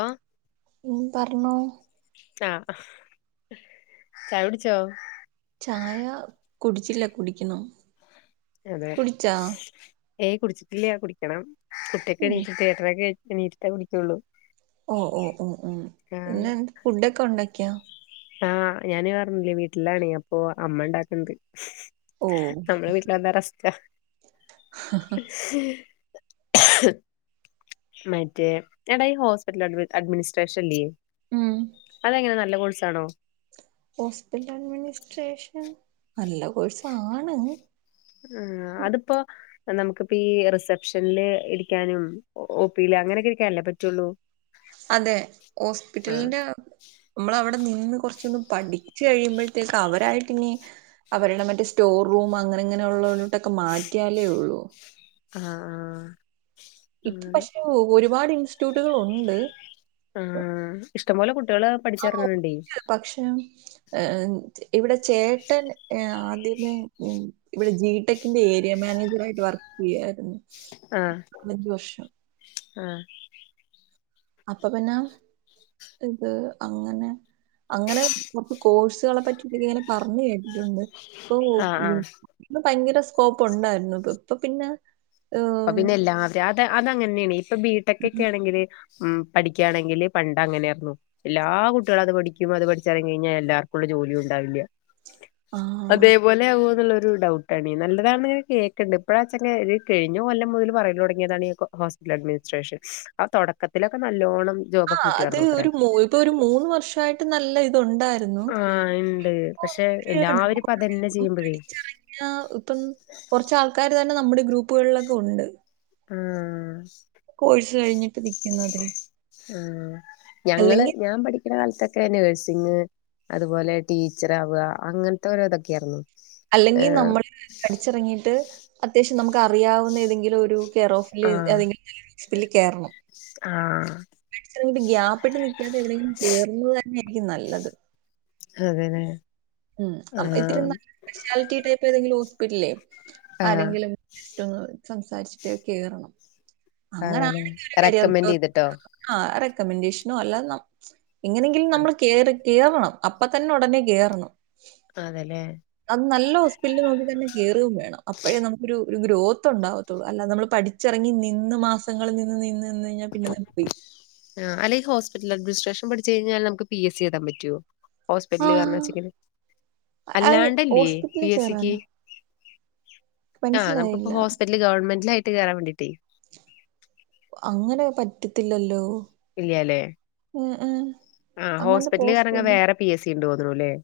ോ [unintelligible] ഉ പറഞ്ഞോ ആഹ ചാ വിടിച്ചോ ചായ കുടിച്ചില്ല കുടിക്കുന്നു അതെ ഏയ് കുടിച്ചിട്ടില്ല കുടിക്കണം കുട്ടിക്കക്ക് ഉം നി തിയയേറ്ററാെ നീട്ടിട്ടാ കുടിക്കുകയുള്ളൂ ഓ ഓ ഓ ഓ ആഹ് എന്നന്ന ഫുഡൊക്കെ ഉണ്ടാക്കിയാ ആഹ് ഞാന് പറഞ്ഞില്ലേ വീട്ടിലാണേ അപ്പൊ അമ്മ ഉണ്ടാക്കണ്ട് ഓ നമ്മള വീട്ടില എന്താ റസ്റ്റ ഉ [unintelligible] [unintelligible] മറ്റേ എടാ ഹോസ്പിറ്റൽ അഡ്മിനിസ്ട്രേഷൻല്ലേ അതെങ്ങനെ നല്ല കൊഴ ണോ ഹോസ്പിറ്റല മ ശേ ഷം നല്ല കോഴസാണ് ആ അതിപ്പോ നമുക്കി പ്പോ ഈ റിസെപ്ഷനിൽ ഇരിക്കാനും ഒഓ പിൽ അങ്ങനെയൊക്കെ ഇരിക്കാനല്ലേ പറ്റുള്ളൂ അതെ ആഹ് ഹോസ്പിറ്റലിന്റെ നമ്മൾ അവിടെ നിന്ന് കുറച്ചൊന്ന് പഠിച്ചു കഴിയുമ്പോഴത്തേക്ക് അവരായിട്ട് ഇനി അവരുടെ മറ്റേ സ്റ്റോർ റൂം അങ്ങനെ ഇങ്ങനെയുള്ള ലൊക്കെ മാറ്റിയാലേ ഉള്ളൂ ആഹ ആഹ ഇപ്പ പക്ഷെ ഒരു ഒരുപാട് ഇൻസ്റ്റിറ്റ്യൂട്ടുകൾ ഉണ്ട് ആഹ് ഇഷ്ട പോലെ കു [unintelligible] ആ പക്ഷെ ഇവിടെ ചേട്ടൻ പിന്നെ ഉം ഇവിടെ ജിടെക്കിന്റെ ഏരിയ മാനേജർ ആയിട്ട് വർക്ക് ചെയ്യായിരുന്നു ആഹ് വിദോഷം ആഹ് അപ്പൊ പിന്നെ ഇത് അങ്ങനെ അങ്ങനെ കോ കോഴ്സുകളെ പറ്റി ഇങ്ങനെ പറഞ്ഞ് കേട്ടി ആഹ് ആഹ് ണ്ട് [inaudible] ഭയങ്കര സ്കോപ്പ് ഉണ്ടായിരുന്നു ഇ ഇപ്പൊ പിന്നെ അപ്പൊ ഏഹ് പിന്നെ എല്ലാവരും അത് അത് അങ്ങനെയാണ് ഇപ്പൊ ബിടെക് ഒക്കെ ആണെങ്കിൽ ഉം പഠിക്കുകയാണെങ്കില് പണ്ട് അങ്ങനൊയിരുന്നു എല്ലാ കുട്ടികള അത് പഠിക്കും അത് പഠിച്ചറങ്ങി കഴിഞ്ഞാൽ എല്ലാർക്കുള്ള ജോലിയും ഉണ്ടാവില്ല ആ അതേപോലെ ആവു രു ഡൗട്ടാണ് നല്ലതാണെ കേൾക്കണ്ടണ്ട് ഇപ്പോഴാച്ച [unintelligible] കഴിഞ്ഞ കൊല്ലം മുതൽ പറയാൻ തുടങ്ങിയതാണ് ഹോസ്പിറ്റൽ അഡ്മിനിസ്ട്രേഷൻ ആ തുടക്കത്തിലൊക്കെ നല്ലോണം ആ ജോബൊക്കെ അത് കിട്ടിയാർന്നുത്രേ ഒരു ഇപ്പൊ ഒരു മൂന്ന് വർഷയിട്ട് നല്ല ഇതുണ്ടായിരുന്നു ആഹ് ഇണ്ട് പക്ഷെ എല്ലാവരും ഇപ്പ അതന്നെ [inaudible] ചെയ്യുമ്പോഴേ പഠിച്ചറങ്ങിയ കുറച്ച് ആൾക്കാരുണ്ട് തന്നെ നമ്മുടെ ഗ്രൂപ്പുകളിലൊക്കെ ഉണ്ട് ആ കോഴ്സ് കഴിഞ്ഞിട്ട് നിക്കുന്നതെ ആ ഞങ്ങൾ ഞാൻ പി ഇൻ്റെ കാലത്തൊക്കെ നേഴ്സിങ് അതുപോലെ ടീച്ചർവുക അങ്ങനത്തെ ഓരോ ഇതൊക്കെയ ആർന്ന് അല്ലെങ്കിൽ നമ്മള് പഠിച്ചറങ്ങിട്ട് അത്യാവശ്യം നമുക്ക് അറിയാവുന്ന ഏതെങ്കിലും ഒരു കെയർ ഓഫില് ഏതെങ്കിലും നല്ല ഹോസ്പിറ്റലിൽ കേറണം ആ പഠിച്ചിറങ്ങിയിട്ട് ഗ്യാപ്പിട്ട് നിക്കാതെ എവിടെയെങ്കിലും കയറുന്നത് തന്നെ രിക്കും നല്ലത് അതനെ ഉം അപ്പ ഇത്തിരി നല്ല സ്പെഷ്യാലിറ്റി ടൈപ്പ് ഏതെങ്കിലു ഹോസ്പിറ്റലിൽ ട്ടില്ലേ ആഹ് ആരെങ്കിലും മ് സംസാരിച്ചിട്ട് കേറണം അതെല്ലെ റെക്കമെന്റ് ചെയ്തിട്ടോ കമെന്റേഷനോ അല്ലാ നം എങ്ങനെങ്കിലും നമ്മള് കേറി കേറണം അപ്പ തന്നെ ഉടനെ കേറണം അതെല്ലേ അന്ന് നല്ല ഹോസ്പിറ്റലിൽ നോക്കി തന്നെ കേറുകം വേണം അപ്പോഴേ നമുക്കൊരു ഒരു ഗ്രോത്ത് ഉണ്ടാവത്തുള്ളു അല്ലാതെ നമ്മള് പഠിച്ചറങ്ങി നിന്ന് മാസങ്ങള് നിന്ന് നിന്ന് നിന്ന് കഴിഞ്ഞാ പിന്നെ അത് പോയി. ആ അല്ലേത് ഹോസ്പിറ്റൽ അഡ്മിനിസ്ട്രേഷൻ പഠിച്ചഴിഞ്ഞാൽ നമുക്ക് പി എസ് സി എഴുതാൻ പറ്റുവോ ഹോസ്പിറ്റല് കാരണം വെ ആഹ് ച്ചങ്കില് അയ് അല്ലാണ്ടല്ലേ പി ഹോസ്പിറ്റലിൽ എസ് സിക്ക് കേറാനോ? ആ നമക്കിപ്പോ മനസ്സിലായില്ല. ഹോസ്പിറ്റല് ഗവൺമെൻ്റ്ലേ ഇട്ട് കേറാൻ വേണ്ടിട്ട് അങ്ങനെ പറ്റത്തില്ലല്ലോ ഇല്ല്യാല്ലേ ഏഹ് ഏഹ് ആ അങ്ങനത്തെ പോസ്റ്റ് ഹോസ്പിറ്റല്ക്കേറങ്ങി ഉണ്ടോ? വേറെ പി എസ് സി ഇണ്ടോ [unintelligible]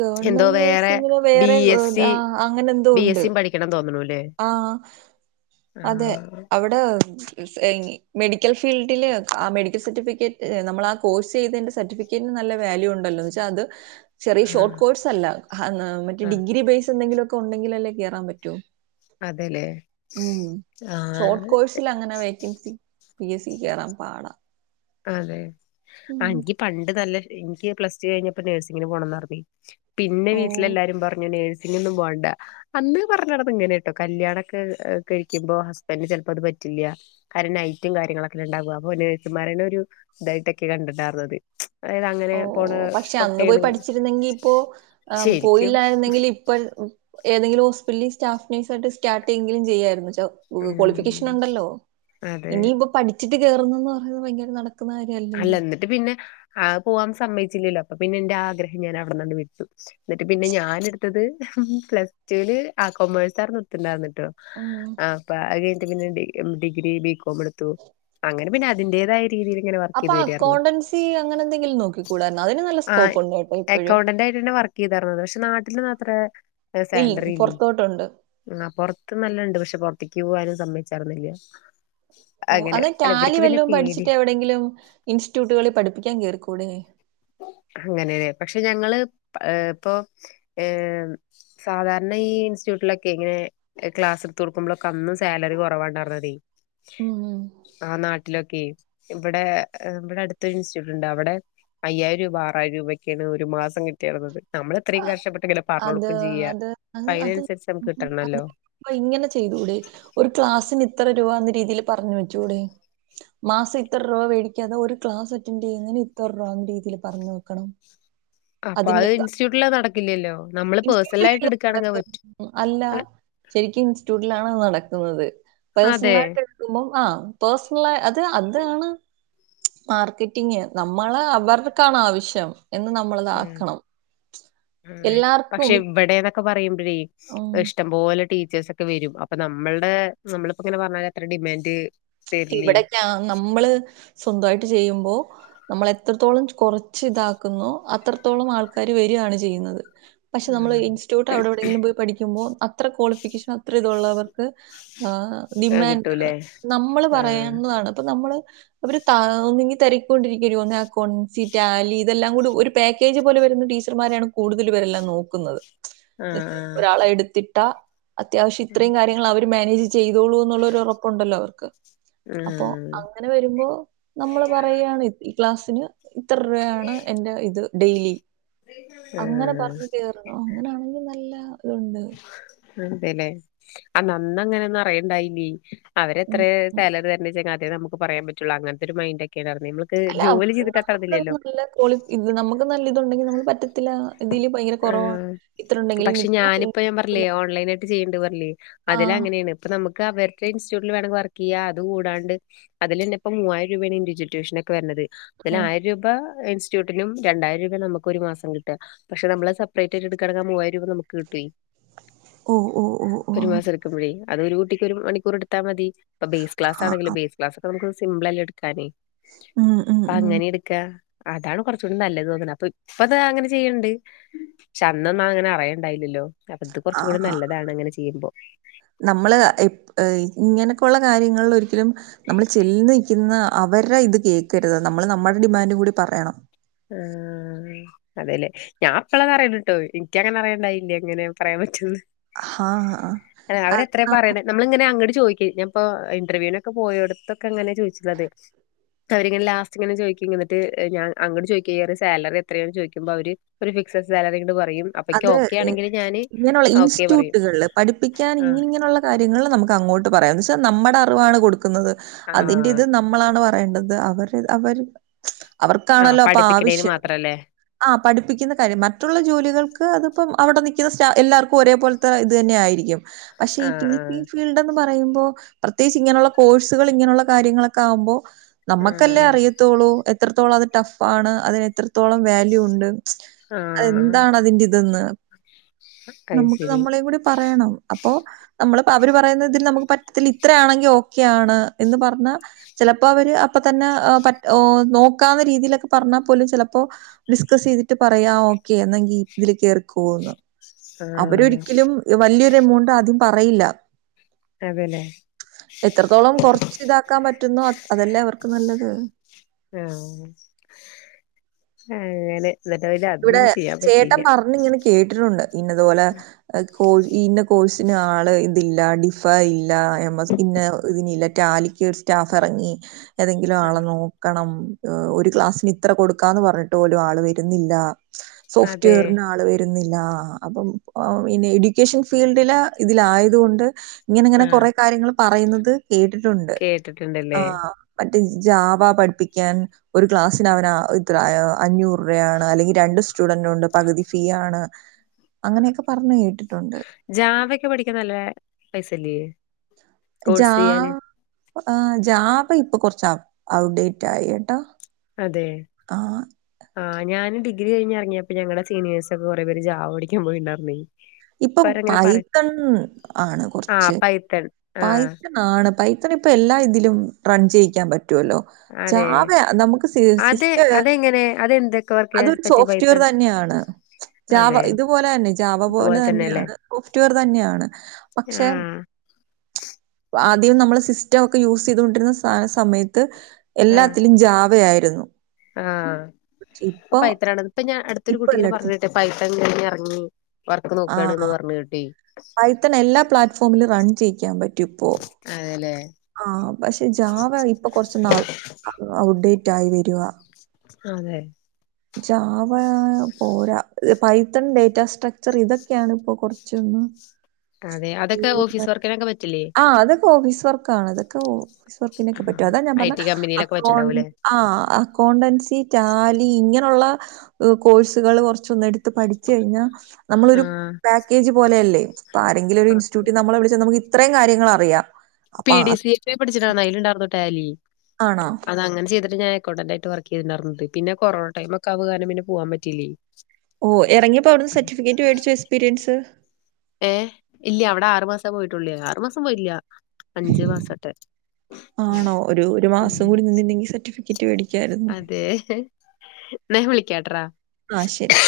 ഗവൺമെന്റ് നേഴ്സിങ്ങിന് ബി വേറെ വ് എസ് സി ആ അങ്ങനന്തോ ബി എസ് ഒണ്ട് സിയും പഠിക്കണം തോന്നണൂല്ലേ ആഹ് അതെ ആഹ് അവിടെ സ്എങ്കി മെഡിക്കൽ ഫീൽഡില് ആ മെഡിക്കൽ സർട്ടിഫിക്കറ്റ് നമ്മളാ കോഴ്സ് ചെയ്തേന്റെ സർട്ടിഫിക്കറ്റിന് നല്ല വാല്യൂണ്ടല്ലോ ന്ന് വെച്ചാൽ അത് ചെറിയ ഷോർട്ട് ആഹ് കോഴ്സ് അല്ല മറ്റ ആഹ് ഡിഗ്രി ബേസ് എന്തെങ്കിലും ഒക്ക ഉണ്ടെങ്കിലല്ലേ കേറാൻ പറ്റുവോ അതെല്ലേ ഉം ഷോർട്ട് ആഹ് കോഴ്സിലങ്ങനെ വേക്കൻസി പി എസ് സി കേറാൻ പാടാ അതെ ഉം ആഹ് എനിക്ക് പണ്ട് താല്പര്യം എനിക്ക് പ്ലസ് ടു കഴിഞ്ഞപ്പം നേഴ്സിങ്ങിന് പോണംന്ന [unintelligible] പിന്നെ ഓ വീട്ടിലെല്ലാരും പറഞ്ഞു നേഴ്സ് ചിന്നൊന്നും പോണ്ട അന്ന് പറഞ്ഞടന്ന് ഇങ്ങനെട്ടോ കല്യാണൊക്കെ കഴിക്കുമ്പോ ഹസ്ബൻഡ് ചെലപ്പോ അത് പറ്റില്ല കാരണം നൈറ്റും കാര്യങ്ങളൊക്ക ഉണ്ടാവാ മോനേ വച്ച് ക്യൂ ഇതായിട്ടക്കെ കണ്ടണ്ടാർന്നത് ഓഹ് പക്ഷെ അന്ന് പോയി പഠിച്ചിരുന്നെങ്കി ഇപ്പോ ആഹ് ശരിക്കും പോയില്ലാരുന്നെങ്കിൽ ഇപ്പൺ ഏതങ്കിലും ഹോസ്പ്പിറ്റലിൽ സ്റ്റാഫ്‌ നേഴ്സായിട്ട് സ്റ്റാർട്ടെങ്കിലും ചെയ്യാരുന്ന് ദ വ് ഉം ക്വാളിഫിക്കേഷൻ ഉണ്ടല്ലോ അതെ ഇനിപ്പം പഠി അടിച്ചിട്ട് കേറുന്നുന്ന് പറയുന്നത് ഭയങ്കര നാണ അല്ല എന്നിട്ട് പിന്നെ ആഹ് പോവാൻ സമ്മയിച്ചില്ലല്ലോ അപ്പ പിന്നെ എന്റെ ആ ആഗ്രഹം ഞാൻ അവിടന്നണ്ട് വിട്ടു എന്നിട്ട് പിന്നെ ഞാനെടുത്തത് പ്ലസ് റ്റൂല് ആഹ് കോമേഴ്‌സാരുന്നെടുത്തിണ്ടാരുന്നേ ഉം ആഹ് അപ്പ പിന്നെഞ് ഡി ഡിഗ്രിരി ബി കോ കോമ് എടുത്തു അങ്ങനെ പിന്നെ അതിന്റെതായ രീതിൽ ഇങ്ങനെ വർക്ക് അപ്പൊ ചെയ്ത് വരായിരുന്നു അക്കൗണ്ടൻസി അങ്ങനെ എന്തെങ്കിലും നോക്കിക്കൂടായിരുന്നോ അതിന് നല്ല ആ സ്കോപ്പ് ഉണ്ട് കേട്ടോ ഇപ്പഴ് അക്കൗണ്ടന്റ് ആയിട്ട്ന്നെ വർക്ക് ചെയ്തായിരുന്നത് പക്ഷെ നാട്ടിലൊന്നും അത്ര സാലറില്ലേ ആ പെറത്ത് നല്ലണ്ട് പക്ഷെ പു ഒറ്റക്ക് പോകാനും സമ്മച്ചാർരുന്നില്ല ഓ അത് റ്റാലി വല്ലും പഠിച്ചിട്ട് എവിടെങ്കിലും ഇൻസ്റ്റ്യൂട്ടുകളിൽ പഠിപ്പിക്കാൻ കേറിക്കു കുടെ അങ്ങനെല്ലെ പക്ഷെ ഞങ്ങള് ഇപ്പോ ഏർ സാധാരണ ഈ ഇൻസ്റ്റ്യൂട്ടിലൊക്കെ ഇങ്ങനെ ക്ലാസ് ഒ കൊടുക്കുമ്പോഴൊക്കെ അന്നും സാലറി കുറവാണ്ടായിരന്നതേ ഉം ആ നാട്ടിലൊക്കെ ഇവിടെ ഇവിടെ അടുത്തൊരു ഇൻസ്റ്റിറ്റ്യൂട്ട ഉണ്ട് അവിടെ അയ്യായിരം രൂപ ആറായിരം രൂപൊക്കെയാണ് ഒരു മാസം കിട്ടിയറത് അത് അത് അപ്പൊ അത് അതിനനുസരിച്ച് നമുക്ക് കിട്ടണല്ലോ ഇങ്ങനെ ചെയ്തൂടെ ഒരു ക്ലാസ്സിന് ഇത്ര രൂപ രീതിയിൽ പറഞ്ഞ വെച്ചുൂടെ മാസം ഇത്ര രൂപ മേടിക്കാതെ ഒരു ക്ലാസ് അറ്റൻഡ് ചെയ്യുന്നതിന് ഇത്ര രൂപ എന്ന രീതിയിൽ പറഞ്ഞ വെക്കണം അപ്പൊ അത് അതിന്റെ ഇൻസ്റ്റിറ്റ്യൂട്ടില് നടക്കില്ലല്ലോ നമ്മള് പേഴ്സണൽ ആയിട്ട് [unintelligible] എടുക്കാണെങ്കിൽ പറ്റും അല്ല ശരിക്കും ഇൻസ്റ്റിറ്റ്യൂട്ടിലാണ് നടക്ക ക്കുന്നത് അതെ പേസണലാട്ടെടുക്കുമ്പോ ആ പേഴ്സണല അത് അതാണ് മാർക്കറ്റിങ് നമ്മള് അവർക്കാണ് ആവശ്യം എന്ന് നമ്മ ഉം എല്ലാർക്കും പക്ഷെ മിക്ക ഇവിടെ ഒക്കെ പറയുംം ഉം. ഇഷ്ടം പോലെ ടീ ച്ചേസൊക്ക ഒക്കെ വരും അപ്പൊ നമ്മളുടെ നമ്മളിപ്പോ ഇങ്ങനെ പറഞ്ഞാല് അത്ര ഡിമാൻഡ് തരില്ലേ ഇവിടൊക്കെ നമ്മള് സ്വന്തയിട്ട് ചെയ്യുമ്പോ നമ്മൾ എത്രത്തോളം കുറച്ച് ഇതാക്കുന്നു അത്രത്തോളം ആൾക്കാര് വരുവാണ് ചെയ്യുന്നത് പക്ഷെ നമ്മള് ആഹ് ഇൻറ്റ്യൂട്ട് അവിടെ എവിടെങ്കിലും പോയി പഠികുമ്പോ അത്ര ക്വാളിഫിക്കേഷൻ അത്ര ഇതൊള്ളവർ ക് ആ ആ ഡിമാൻഡ് കിട്ടൂലേ ആണ് ന ന ആഹ് പറയുന്നതാണ് നമ്മള് അവര് ത ഒന്നിങ്ങി തെരക്കൊണ്ടിരിക്കരുോ ഒ അക്കൺസിറ്റാലി ഇതെല്ലാം കൂടി ഒരു പാക്കേജ് പോലെ വരുന്ന ടീച്ചർമാരെയാണ് കൂടുതൽ ഇവരെല്ലാം നോക്കുന്നത് ആഹ് ആഹ് ഒരാളെ എടുത്തിട്ട് ത അത്യാവശ്യം ഇത്രയും കാര്യങ്ങൾ അവര് മാനേജ് ചെയ്തോളൂ എന്നുള്ളൊരു ഉറപ്പുണ്ടല്ലോ അവർക്ക് അപ്പൊ ആഹ് അങ്ങനെ വരുമ്പോ നമ്മള് പറയാണ് ക്ലാസ്സിന് ഇത്ര രൂപയാണ് എന്റെ ഇത് ഡെയ്യിലി അങ്ങനെ പറഞ്ഞ് ആഹ് കേറണോ അങ്ങനാണെങ്കി നല്ല ഇണ്ട് അതെലെ അന്ന അന്നങ്ങനെ ഒന്നും അറിയല്ണ്ടായില്ലേ അവരെത്ര ഉം. സെലറി തര്ന്നെച്ചാ ഹേ നമുക്ക് പറയാൻ പറ്റൊള്ളു അങ്ങൻത്തെ ഒരു മൈന്റ്ക്കെയാ അല്ല നമ്ക്ക് നല്ല കോളിഫ് ഇത് നമ്ക്ക് നല്ലിതുണ്ടെങ്കി നമ്ക്ക് പറ്റ ത്തില്ലാ ഇതില് ഭയങ്കര ആഹ് കൊറവാണ് ഇത്രണ്ടെങ്കി നിക്കില്ല [unintelligible] ട്ട് ചെയ്യ്ണ്ട് പർൻലേ അതിലങ്ങനേണ് ഇപ്പ നമ് ക്ക് അവര്ടെ ഇൻസ്റ്റൂട്ടില് വേണെങ്കി വർക്കെയ്യാ അത് കൂടാണ്ട് അതിലെന്നെപ്പം മൂവായിരം രൂപേണ് ഇൻന്റിവിജുൽ ട്യൂഷ്നൊക്കെ വര്ണത് തിന് ഉം. ആയിരം രൂപാ ഇൻസ്റ്റ്യൂട്ടിനും രണ്ടായിരം രൂപെ നമുക്ക് ഒര് മാസം കി ട്ടാ പക്ഷെ നമ്മള് സപ്പ്റേറ്റായ്ട്ട് ഇട്ക്കാണങ്ക ആ മൂവായിം രൂപ നമുക്ക് കിട്ട്വേ ഓ, ഓ, ഓ, ഓ. ഒരു മാസം ഇട്ക്ക്മ്പഴേ അത് ഒരു കൂട്ടിക്ക് ഒരു മണിക്കൂറ്ട്ത്താമതി പ്പം ബേസ് ആ. ക്ലാസാണെങ്കില് ബേസ് ക്ലാസാെക്കെ നമുക്ക് സിമ്പ്ളല്ലെ ഇട്ക്കാന് ഉം, ഉം, ഉം. അഅങ്ങനെ ഇട്ക്കാ അതാണ് കൊറച്ചൂടിം നല്ലത് തോന്ന്ണ് അപ്പൊത് ഇപ്പതാ അങ്ങനെ ച് ചെയ്യ്ൺണ്ട് ക്ഷെ അന്നൊന്നും അങ്ങനെ അറയണ്ടായില്ലല്ലോ അപ്പ ത് ആ, കൊറച്ച്കൂടെ ആ. നല്ലതാണ് അങ്ങനെ ചെയ്യ്മ്പോ നമ്മള് ഇപ് ഏയ് ഇങ്ങനൊക്കൊള്ള കാര്യങ്ങൾലൊരി ലും നമ്മള് ചെല്ന്ന് ക്ക്ന്ന അവരെ ഇത് കേക്കര്ത് നമ്മള് നമ്മടെ ഡിമാൻഡും കൂടി പറയണം ആഹ് അതെല്ലേ ഞാ പ്പള്ളാ തറിണട്ടോ ഇൻക്കങ്ങന റിയണ്ടായില്ല്യ ങ്ങനെ പറയാം പറ്റൂന്ന് ആ, ആ. [unintelligible] അ അവരെത്ര അം പറ്യെണെ നമ്മളിങ്ങനെ അങ്ങട് ചോയ്ക്ക ഞാ പ്പോ ഇന്റർവ്യൂനൊക്കെ പോയോട്ത്തൊക്കെ ങ്ങനെ ചോയ്ച്ച്ണത് ക്ക വരിങ്ങനെ ലാസ്റ്റ് ങ്ങനെ ചോയ്ക്ക്ങ്ങ് ന്ന്ട്ട് ഞാ അങ്ങ്ട് ജോലികേറി സാലറി എത്രന്ന് ചെയ്ക്കുമ്പ വര് ഒര് ഫിക്സഡ് സാലറി ഇങ്ങട് പ അത് ഏഹ് ഇങ്ങനെയുള്ള ഓക്കെ പറയും ഇൻസ്റ്റുട്ടുകളില് പഠിപ്പിക്കാൻ ആഹ് ഇങ്ങിനിങ്ങിനൊള്ള കാര്യങ്ങളില് നമക്ക ങ്ങോട്ട് പറയാം ന്ന്ച്ച് ത് നമ്മട റിവാണ് കൊടുക്കുന്നത്. അതിന്റെ ആഹ് ത് നമ്മളാണ് പ വേണ്ടത് അവര്ടെത് അവര് ആഹ് അവർക്കാണല്ലോ അപ്പൊ പഠിപ്പിക്കണേന് ആവശ്യം മാത്രല്ലേ ആ പഠിപ്പിക്കുന്ന കാര്യം മറ്റുള്ള ജോലികൾക്ക് ഹ് അത്പ്പം അവടെ നിക്ക്ന്ന സ്റ്റാ എല്ലാർക്കും ഒരേപോല്ത്തെ ഇതെന്നെയായിരിക്കും. പക്ഷെ ഈ ആഹ് കി ആഹ് [unintelligible] ഫീൽഡൊന്നും പറയുമ്പോ പ്രത്യേകിച്ച് ഇങ്ങനുള്ള കോഴ്സുകൾ ഇങ്ങനുള്ള കാര്യങ്ങളക്കാകുമ്പോ നമ്മക്കല്ലേ ആഹ് അറിയത്തോള്ളൂ എത് എത്രത്തോളം അത് ടഫ്ഫാണ് അതിന് എത്രത്തോളം വാല്യൂ ഉണ്ട് ആഹ് അതെന്താണ് അതിന്റെ ഇത് ഇന്ന് അത് നമുക്ക് ശരി നമ്മളേംകൂടി പറയണം അപ്പൊ നമ്മള പ്പ അവര് പറയുന്നതിൽ നമുക്ക് പറ്റത്തില്ല ഇത്രയാണെങ്കിൽ ഓക്കെയ ആണ് എന്ന് പറഞ്ഞാ ചെലപ്പോ അവര് അപ്പ തന്നെ ആഹ് പറ്റ് ഓഹ് നോക്കാവ്ന്ന രീതിലെക്ക പറഞ്ഞാ പോലും ചെലപ്പോ ഡിസ്കസ് ചെയ്തിട്ട് പറയാം ഓക്കെ എന്നെങ്കി ഇതില് കേറി [unintelligible] ആഹ് അവരൊരിക്കലും വല്യൊരു എമൗണ്ട് ആദ്യം പറയില്ല. അതെല്ലേ എത്രത്തോളം കൊറച്ച് ഇതാക്കാൻ പറ്റുന്നു അത് അതല്ലേ അവർക്ക് നല്ലത്. ആഹ് അങ്ങനെ എന്നിട്ട് പിന്നെ ഇവിടെ അതൊന്നും ചെയ്യാൻ ചേട്ടൻ പറ്റിയില്ല പറഞ്ഞ് ഇങ്ങനെ കേ കേട്ടിട്ടുണ്ട് ഇന്നതുപോലെ കോഴ് ഇന്ന കോഴ്സിന് ആള് ഇതില്ല ഡിഫ ഇല് ല്ല എം എസ് ഇന്ന ഇതിനില്ല റ്റാലി യ്ക്കൊരു സ്റ്റാഫ് എറങ്ങി ഏതെങ്കിലും ആളെ നോക്കണം ഏഹ് ഒരു ക്ലാസ്സിന് ഇത്ര കൊടുക്കാന്ന് പറഞ്ഞിട്ട് പോലും ആള് വരുന്നില്ല സോഫ്റ്റ് അതെ വെയറിന് ആള് വരുന്നില്ല ഇല്ലാ അപ്പം പൊ പിന്നെ എഡ്യൂക്കേഷൻ ഫീൽഡില് ഇതിലായതുകൊണ്ട് ഇങ്ങനിങ്ങനെ ആഹ് കൊറെ കാര്യങ്ങളും പറയുന്നത് കേട്ടിട്ടുണ്ട് കേട്ടിട്ടുണ്ടല്ലേ ആഹ് പൻ ജാവ പഠിപ്പിക്കാൻ ഒരു ക്ലാസിന് അവന ഇത്ര അഞ്ഞൂറ്യാണ് അല്ലെങ്കി രണ്ട് സ്റ്റുഡന്റ് ഉണ്ട് പകുതി ഫീ ആണ് അങ്ങനെയൊക്കെ പറഞ്ഞ് കേട്ട് ജാവക്കെ പഠിക്കാൻ നല്ല പൈസല്ലേ ജാ കോഴ്സ് ചെയ്യാന് ആ ജാവ ഇപ്പൊ കൊർച്ച് ഔഡേറ്റ് ആയി കേട്ടോ അതെ ആഹ് ആഹ് ഞാന് ഡിഗ്രി കിഞ്ഞ ഇറങ്ങിയപ്പ ഞങ്ങള സീനേഴ്സ് ഒക്ക കൊറെ പേര് ജാവ പടിക്കാൻ പോയിണ്ടാർന്നെ ഇപ്പം പൈത്തൺ ആണ് ആഹ് കൊർച്ച് പൈത്തൺ ആഹ് പൈത്തൺ ആണ് പൈ െ ഇപ്പൊ എല്ലാ ഇതിലും റൺ ചെയ്യിക്കാൻ പറ്റുമല്ലോ അതെ ജാഅത് നമുക്ക് അത് അതെങ്ങനെ അതെന്തൊക്കെ വർക്ക് ചെയ്യാൻ അതൊരു പറ്റിയ സോഫ്റ്റ്വെയർ പൈത്തൺ തന്നെയാണ് ജാവ അതെ ഇതുപോലെ തന്നെ ജാവ- ഇതുപോലെ അതുപോലെ തന്നെല്ലേ തന്നെയാണ് സോഫ്റ്റ്‌വെയർ തന്നെയാണ് പക്ഷേ ആഹ് ആദ്യം നമ്മൾ സിസ്റ്റം ഒക്കെ യൂസ് ചെയ്തുകൊണ്ടിരുന്ന സ സമയത്ത് ആഹ് എല്ലാത്തിലും ജാവയായി രുന്നു- ആഹ് അ പൈത്രാണ് ഇപ്പഞ അടുത്തൊരു ഇപ്പൊ കുട്ടിഇങനെ പറഞ്ഞ എല്ലായിടത്തും കേട്ടെ പൈ [unintelligible] കഴിഞ്ഞ് ഇറങ്ങി വർക്ക് നോക്കാണ്ന്ന് പറഞ്ഞ് കിട്ടി പൈത്തൺഎല്ലാ പ്ലാറ്റ്ഫോമിലും റൺ ചെയ്യും- പിക്കൻ പറ്റ് അതെല്ലേ ആഹ്പക്ഷെ ജാവ ഇപ്പൊ കൊറച്ചൊന്ന് ഔപ്ഡേറ്റ് ആയി വരുവാ അതെ ജാവ പോരാ പൈത്തൺ ഡേറ്റാസ്ട്രക്ചർ ഇതൊക്കെയാണ് ഇപ്പോ കൊറച്ചൊന്ന്- അതെ അതൊക്കെ ഓഫീസ് വർക്കിനൊക്കെ പറ്റില്ലേ ഓ വിസ്വർ കാണതൊക്കെ- ഓഫീസ് വർക്കിനൊക്കെ പറ്റു അതാ ഞാൻ ഐ പറഞ്ഞ ടി അൗ കമ്പനിയിലൊക്കെ പറ്റുണ്ടാവൂല്ലേ ആ അക്കൗണ്ടൻസി റ്റാലി ഇങ്ങനെയുള്ള കോഴ്സുകൾ കുറ ച്ച്ഒന്ന്എടുത്ത് പഠിച്ച കഴിഞ്ഞാൽ ആ നമ്മളൊരു പാക്കേജ് പോലെയല്ലേ ഇപ്പ ആരെങ്കിലും ഒരു ഇൻറ്റ്യൂട്ടി നമ്മെ വിളിച്ചനമക്കീ ഇത്രയും കാര്യങ്ങളറിയാം- പി ഡി സി ഒക്കെ പഠിച്ചിട്ടാണ് അലുണ്ടരുന്നട്ടോ ഇടാലി ആണോ അത് അങ്ങനെ ചെയ്ത് ഞൻ അക്കൗണ്ടന്റ ആയി് വർക്ക്്ട്ടണ്ടായിന്ന പിന്ന കൊറോണ ടൈം ഒക്കെ അവാനം പിന്നെ പോവാൻ പറ്റിില്ലേ ഓ ഇറങ്ങിയപ്പോ അവിടുന്ന് സർട്ടിഫിക്കറ്റ് മേടിച്ചു എക്സ്പീരിയൻസ് ഏഹ ഇല്ല അവിടെ ആറു മാസം പോയിട്ടുള്ളേ ആറു മാസം പോയില്ല അഞ്ചു മാസട്ടെ ആണോ ഒരു ഒരു ഉം മാസം കൂടി നിന്നണ്ടെങ്കി സർട്ടിഫിക്കറ്റ് മേടിക്കായിരുന്നു നെയ വിളിക്കട്ര ഡാ ആഹ ശരി